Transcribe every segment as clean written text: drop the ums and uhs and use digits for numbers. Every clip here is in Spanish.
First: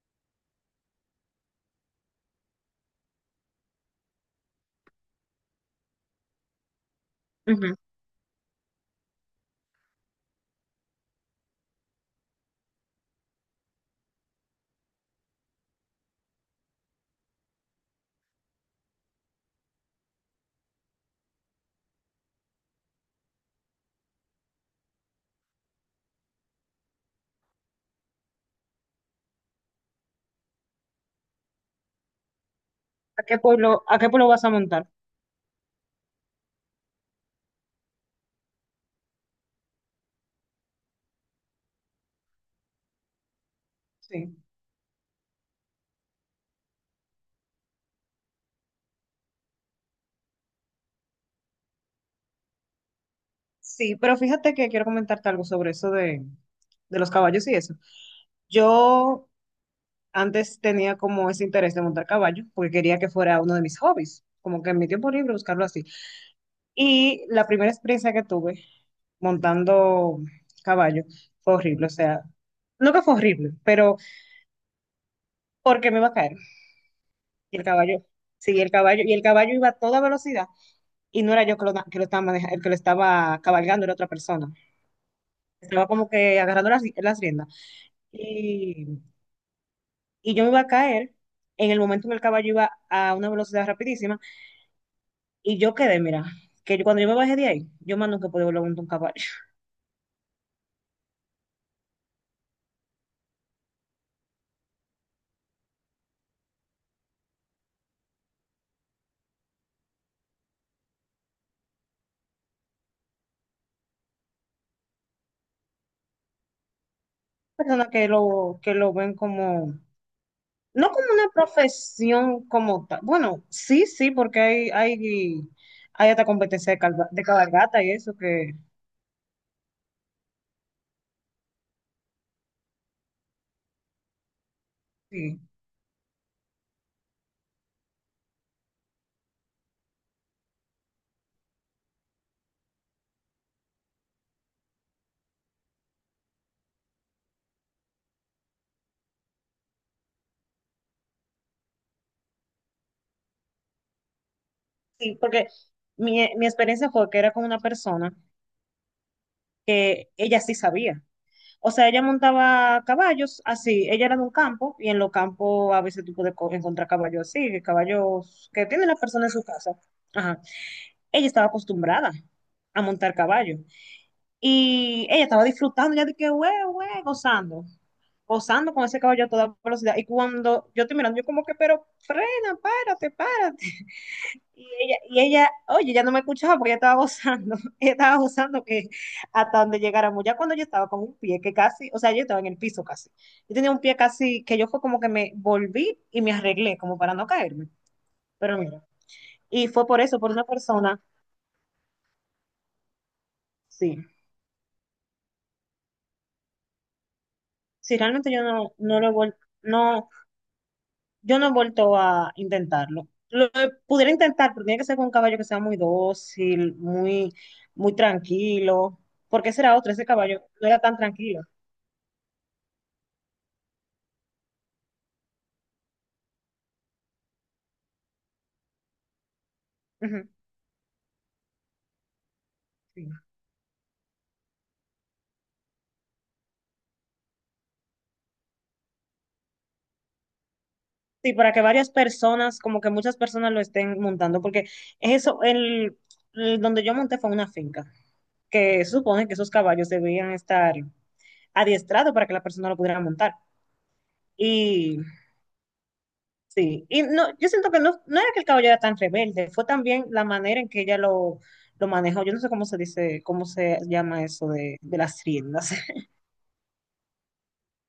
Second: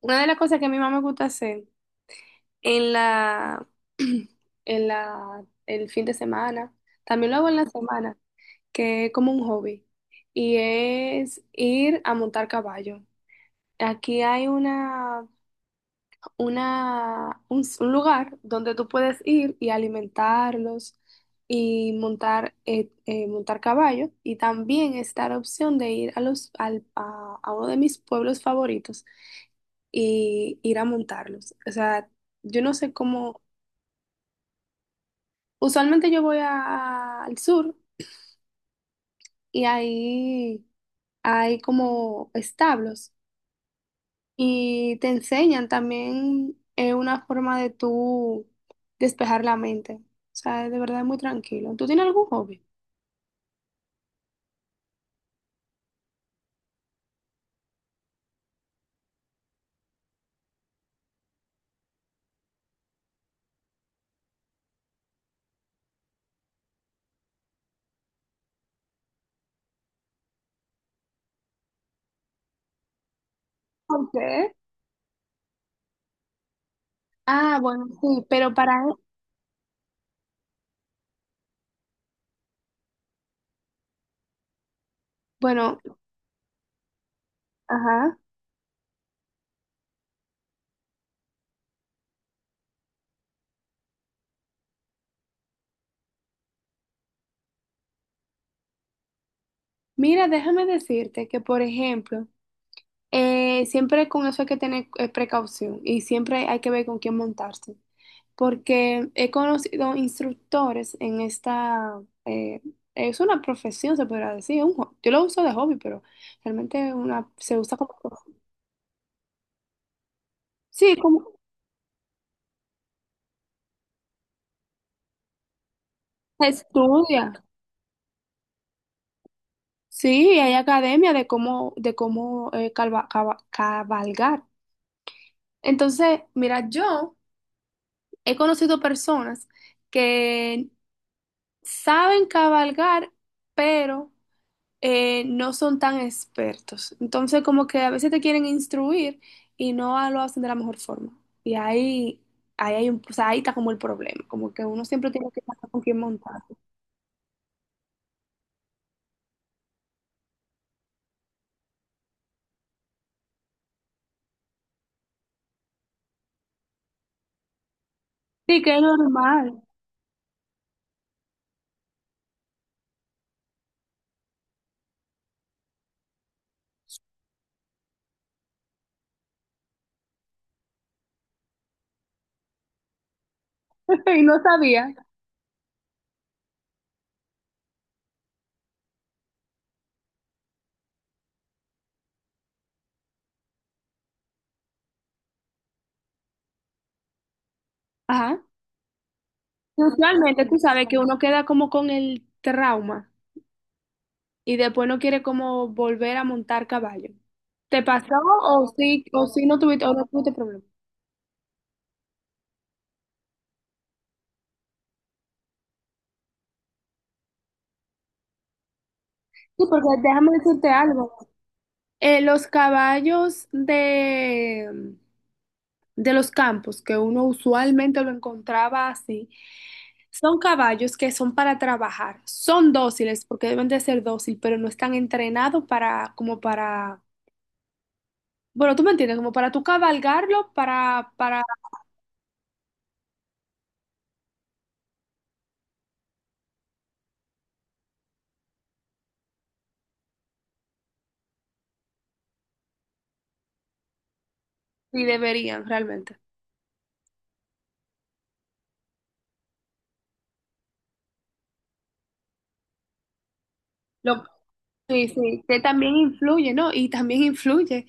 Una de las cosas que a mi mamá me gusta hacer en en el fin de semana, también lo hago en la Ujú. semana, que es como un hobby, y es ir a montar caballo. Aquí hay un lugar donde tú puedes ir y alimentarlos y montar, montar caballo. Y también está la opción de ir a a uno de mis pueblos favoritos y ir a montarlos. O sea, yo no sé cómo, A qué pueblo vas a montar? usualmente al sur y ahí hay como establos Sí. y te enseñan también una forma de tú despejar la mente. O sea, de verdad es muy tranquilo. ¿Tú tienes algún hobby? Sí, pero fíjate que quiero comentarte algo sobre eso de los caballos y eso. Yo antes tenía como ese interés de montar caballo porque quería que fuera uno de mis hobbies, como que en mi tiempo libre buscarlo así. Y la primera experiencia que tuve montando caballo fue horrible, o sea, no que fue horrible, pero ¿Por qué? porque me iba a caer. Y Ah, el bueno, caballo, sí, pero sí, el para, caballo, y el caballo iba a toda velocidad y no era yo que lo estaba manejando, el que lo estaba cabalgando era otra persona. bueno, Estaba como que agarrando las riendas. ajá. Y, y yo me iba a caer en el momento en que el caballo iba a una velocidad rapidísima y yo quedé, mira, que cuando yo me bajé de ahí, yo más nunca pude volver a montar un caballo. Mira, déjame decirte que, por ejemplo, siempre con eso hay que tener precaución y siempre hay que ver con quién montarse. Porque he conocido instructores en es una profesión, se podría decir, yo lo uso de hobby, pero realmente una, se usa Personas como, que lo ven como, no sí, como una como profesión como tal. Bueno, sí, sí, porque hay hasta se competencia de, de estudia, cabalgata y eso que, sí, hay academia de cómo cabalgar. sí, Entonces, mira, yo he conocido personas que saben cabalgar, pero no son tan expertos. Entonces, como que a veces te quieren instruir y no a- lo hacen de la mejor forma. Y ahí hay un, o sea, ahí está como el problema, como que uno siempre sí, tiene que porque saber con quién mi, montar. mi experiencia fue que era con una persona que ella sí sabía. O sea, ella montaba caballos así, ella era de un campo y en los campos a veces tú puedes encontrar caballos así, caballos Sí, que que es tiene la persona en su normal. casa. Ajá. Ella estaba acostumbrada a montar caballo y ella estaba disfrutando, ya de que, güey, güey, gozando, gozando con ese caballo a toda velocidad. Y cuando yo estoy mirando, yo como que, pero frena, párate, párate. Y no Y sabía. ella, y ella, oye, ya no me escuchaba porque ella estaba gozando, ella estaba gozando que hasta donde llegáramos, ya cuando yo estaba con un pie que casi, o sea, yo estaba en el piso casi, yo tenía un pie casi que yo fue como que me volví y me arreglé como para no caerme, Ajá. pero mira, y Y fue por eso, por una usualmente tú sabes que persona, uno queda como con el trauma sí, y después no quiere como volver a montar caballo. ¿Te sí, pasó realmente yo no, no lo he o sí no tuviste, o no no, tuviste problema? yo no he vuelto a intentarlo. Lo pudiera intentar, pero tiene que ser con un caballo que sea muy dócil, muy, muy tranquilo, porque ese Sí, era porque otro, ese déjame caballo no decirte era tan algo. tranquilo. Los caballos de los campos, que uno usualmente lo encontraba así, son caballos que son para trabajar. Son Sí. dóciles porque deben de ser dóciles, pero no están entrenados como para, bueno, tú me entiendes, como para tú cabalgarlo, Sí, para, para que varias personas, como que muchas personas lo estén montando, porque eso, el donde yo monté fue una finca, que se supone que esos caballos debían estar adiestrados para que la persona lo pudiera montar. si Y deberían realmente. sí, y no, yo siento que no, no era que el caballo era tan rebelde, fue también la manera en que ella lo manejó. Yo no sé cómo se dice, cómo se llama Lo- eso de sí, las sí, que riendas. también influye, ¿no? Y también influye,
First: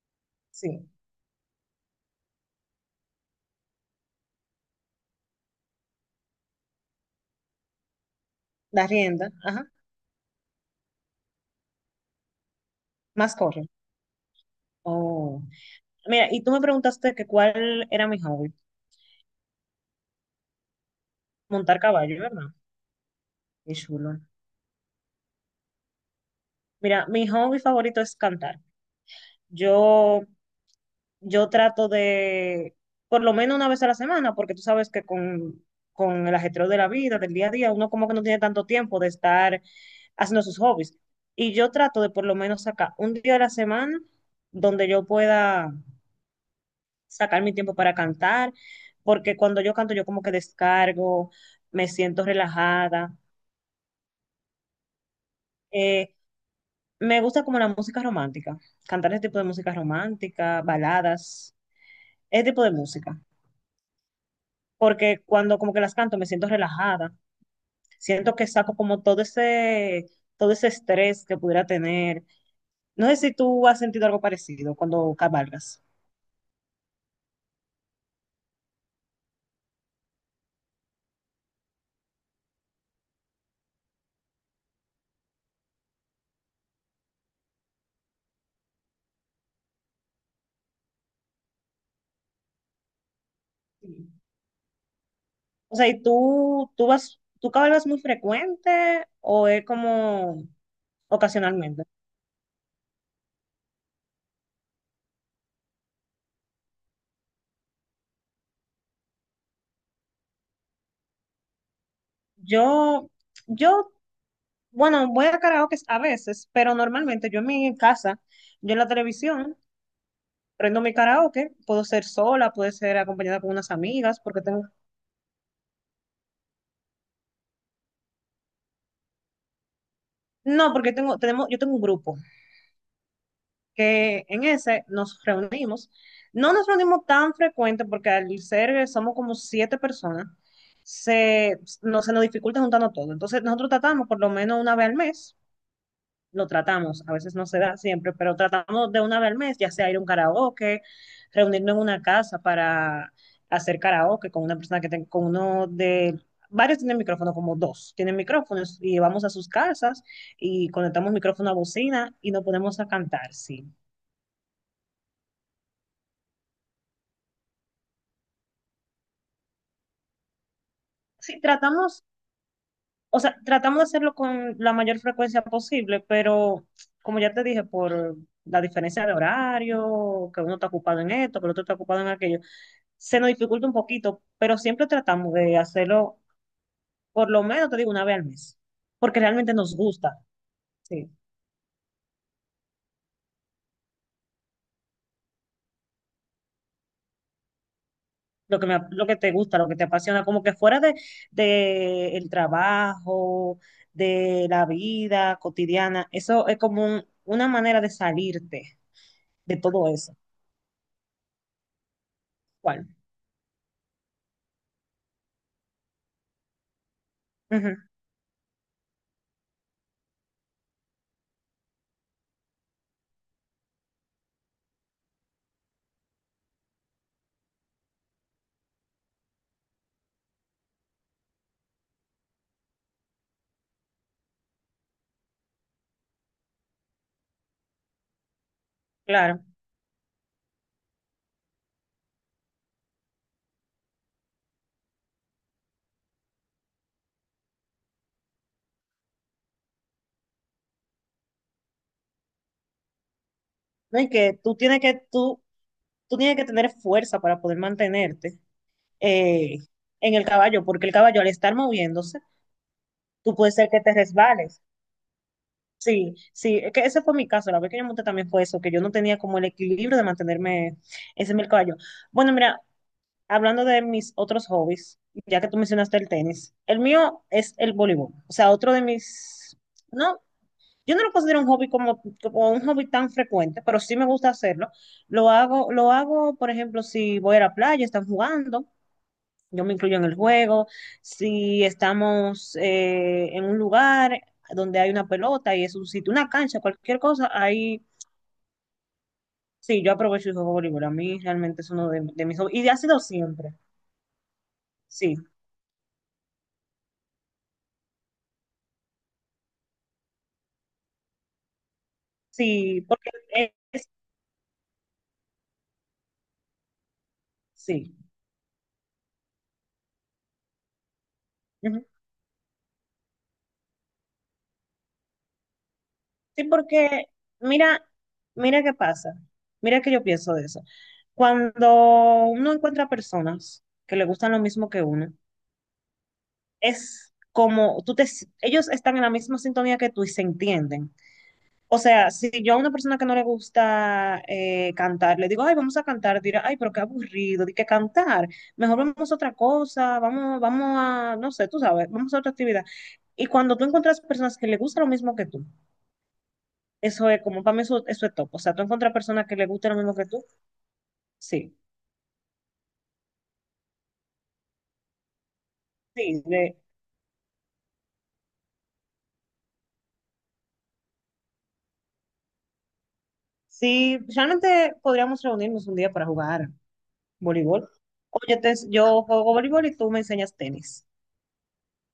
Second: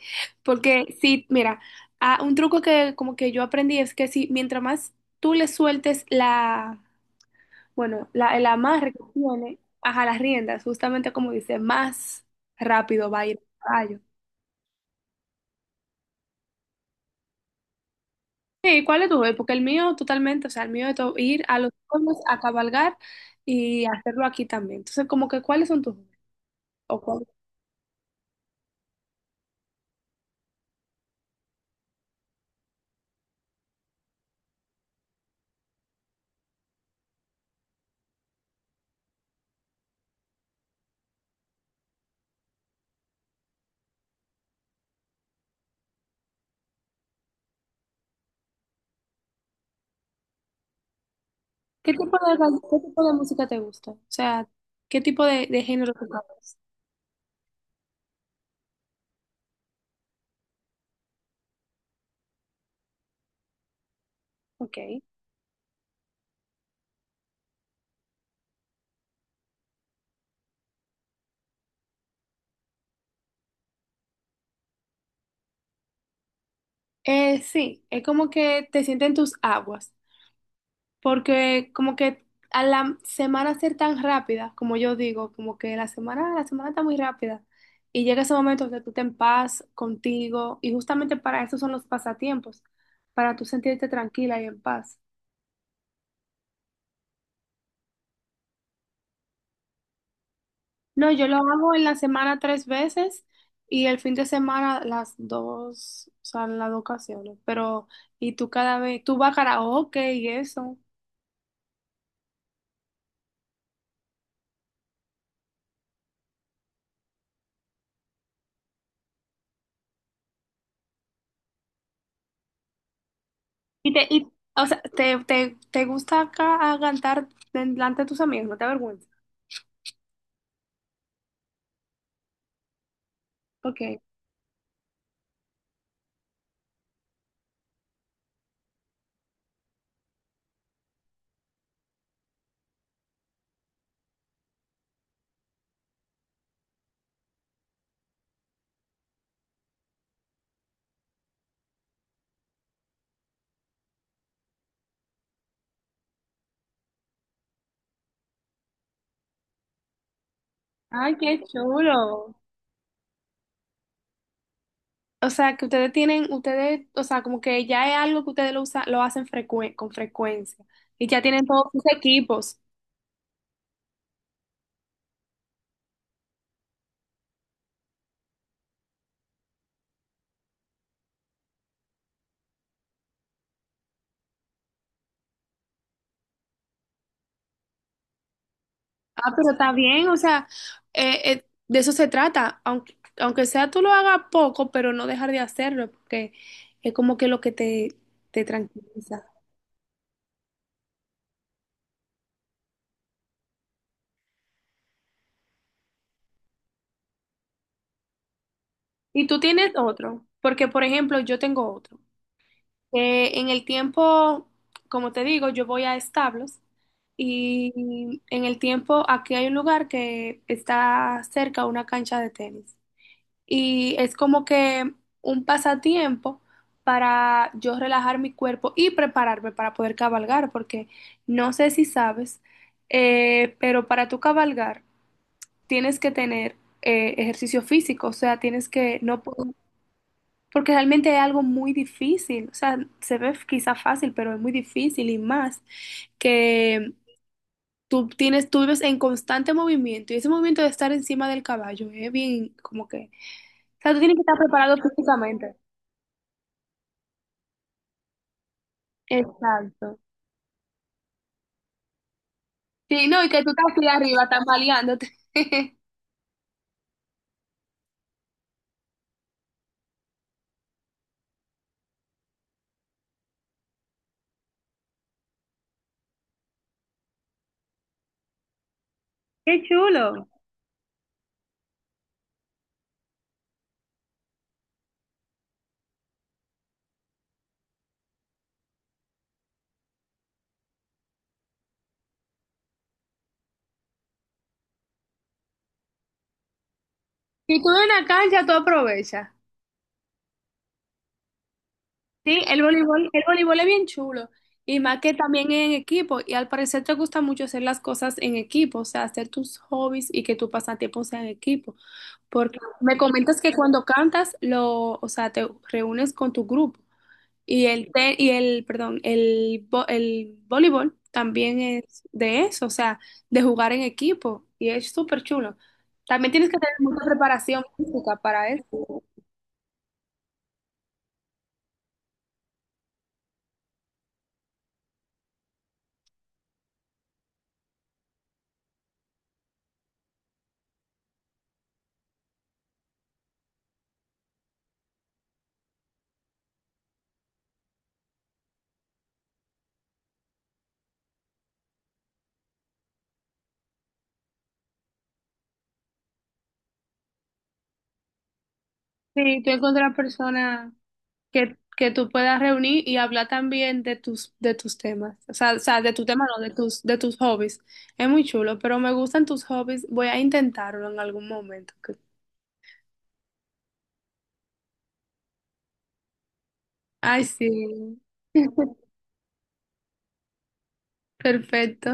Sí, porque sí, mira, ah, un truco que como que yo aprendí es que si mientras más tú le sueltes la, bueno, el la amarre que rienda, tiene, ajá, ajá, las riendas, justamente como dice, más rápido va a más ir el corre. caballo. Oh. Mira, y tú me preguntaste que cuál era mi hobby. Sí, ¿cuál es tu hobby? Porque el mío totalmente, o sea, el mío es ir a los Montar pueblos caballo, a ¿verdad? cabalgar Qué y chulo. hacerlo aquí también. Entonces, como que, ¿cuáles son tus hobbies? ¿O Mira, cuál- mi hobby favorito es cantar. Yo, yo trato de, por lo menos una vez a la semana, porque tú sabes que con el ajetreo de la vida, del día a día, uno como que no tiene tanto tiempo de estar haciendo sus hobbies. Y yo trato de por lo menos sacar un día a la semana donde yo pueda sacar mi tiempo para cantar, porque cuando yo canto yo como que descargo, me qué tipo siento qué tipo de relajada. música te gusta? O sea, ¿qué tipo de género Eh, tocas? Me gusta como la música romántica, cantar ese tipo de música romántica, baladas, ese tipo de música, Ok. porque cuando como que las canto me siento relajada, siento que saco como todo ese estrés que pudiera tener. No sé si tú has sentido algo parecido cuando cabalgas. Sí, es como que te sienten tus aguas. Porque como que a la semana ser tan rápida, como yo digo, como que la semana está muy rápida. Y llega ese momento donde tú te en paz contigo. Y justamente para eso son los pasatiempos, para tú sentirte Sí. tranquila y en paz. O sea, ¿y tú vas, tú cabalgas muy frecuente o es como No, yo lo hago en ocasionalmente? la semana 3 veces y el fin de semana las dos, o sea, en las dos ocasiones. Pero, y tú cada vez, tú vas a karaoke y eso. Yo, yo, bueno, voy a karaoke a veces, pero normalmente yo en mi casa, yo en la televisión. Prendo mi karaoke, puedo ser sola, puedo ser acompañada con unas Y amigas, porque tengo, o sea, te gusta cantar delante de tus amigos, no te avergüences. no, porque tengo, tenemos, yo tengo un grupo Okay. que en ese nos reunimos. No nos reunimos tan frecuente porque al ser somos como 7 personas, se, no, se nos dificulta juntarnos todo. Entonces nosotros tratamos por lo menos una vez al mes lo tratamos. A veces no se da siempre, pero tratamos de una vez al mes, ya sea ir a un karaoke, reunirnos en una casa para hacer karaoke con una persona que tenga, con uno de... Varios tienen micrófono, como dos tienen micrófonos, y vamos a sus casas y conectamos Ay, qué micrófono a bocina y chulo. nos ponemos a cantar, sí. O sea, que ustedes tienen, ustedes, o sea, como que ya es algo que ustedes lo usan, lo hacen con frecuencia. Y ya Sí, tienen todos sus tratamos, equipos. o sea, tratamos de hacerlo con la mayor frecuencia posible, pero como ya te dije, por la diferencia de horario, que uno está ocupado en esto, que el otro está ocupado en aquello, se nos dificulta un poquito, pero siempre tratamos de hacerlo por lo menos, te digo, una vez al mes, porque Ah, pero realmente está nos bien, o gusta, sea, sí, de eso se trata. Aunque, aunque sea tú lo hagas poco, pero no dejar de hacerlo, porque es como que lo que te lo que me, lo que tranquiliza. te gusta, lo que te apasiona, como que fuera de el trabajo, de la vida cotidiana, eso es como una manera de salirte Y tú de tienes todo eso. otro, porque por ejemplo, yo tengo otro. ¿Cuál? En el tiempo, como te digo, yo voy a establos Ujú, y en el tiempo aquí hay un lugar que está cerca a una cancha de tenis y es como que un pasatiempo para yo relajar mi cuerpo y prepararme para poder cabalgar, porque no sé si sabes, pero para tu cabalgar tienes que tener ejercicio físico, o sea, tienes que no claro. puedes porque realmente es algo muy difícil, o sea, se ve quizá fácil, pero es muy difícil y más que tú tienes, tú vives en constante movimiento y ese movimiento de estar encima del caballo es bien como que, o sea, tú No, y tienes que estar que tú preparado tienes que, tú, físicamente. tú tienes que tener fuerza para poder mantenerte eh, Exacto. en el caballo, porque el caballo al estar moviéndose, Sí, no, y tú que tú puedes estás ser que así te arriba resbales. tambaleándote. Sí, sí, es que ese fue mi caso, la vez que yo monté también fue eso, que yo no tenía como el equilibrio de mantenerme, ese es el caballo. Bueno, mira, hablando de mis otros hobbies, ya que tú mencionaste el tenis, el mío es el voleibol, o sea, otro de Qué mis, no, chulo. yo no lo considero un hobby como, como un hobby tan frecuente, pero sí me gusta hacerlo. Lo hago, por ejemplo, si voy a la playa, están jugando, yo me incluyo en el juego, si estamos en un lugar donde hay una pelota y es un sitio, una cancha, cualquier cosa, Si tú ahí en una cancha, tú aprovechas. sí, yo aprovecho y juego voleibol. A mí realmente es uno de mis Sí, hobbies y ha sido el siempre, voleibol es bien chulo. Y más que sí, también es en equipo. Y al parecer te gusta mucho hacer las cosas en equipo, o sea, hacer tus hobbies y que tu pasatiempo sea en equipo. Porque sí, me porque comentas que cuando es, cantas, lo, o sea, te reúnes con tu grupo. Y sí, el, perdón, el voleibol también ujú. es de eso, o sea, de jugar en equipo. Y es súper chulo. También Sí, tienes que tener mucha porque preparación mira, física para mira qué eso. pasa, mira que yo pienso de eso. Cuando uno encuentra personas que le gustan lo mismo que uno, es como tú te, ellos están en la misma sintonía que tú y se entienden. O sea, si yo a una persona que no le gusta cantar, le digo, ay, vamos a cantar, dirá, ay, pero qué aburrido, di que cantar, mejor vamos a otra cosa, vamos, vamos a, no sé, tú sabes, vamos a otra actividad. Y cuando tú encuentras personas que le gusta lo mismo que tú, eso es como, para mí eso, eso es top. O sea, tú encuentras personas que Sí, le tú gusta lo encuentras mismo que tú, personas sí, que tú puedas reunir y hablar también de de tus temas. O sea, de tu sí, tema, no, de de- de tus hobbies. Es muy chulo, pero me gustan tus hobbies. Voy a intentarlo en algún momento. sí, realmente podríamos reunirnos un día para jugar Ay, voleibol. sí. Oye, yo juego voleibol y tú me enseñas tenis. Perfecto.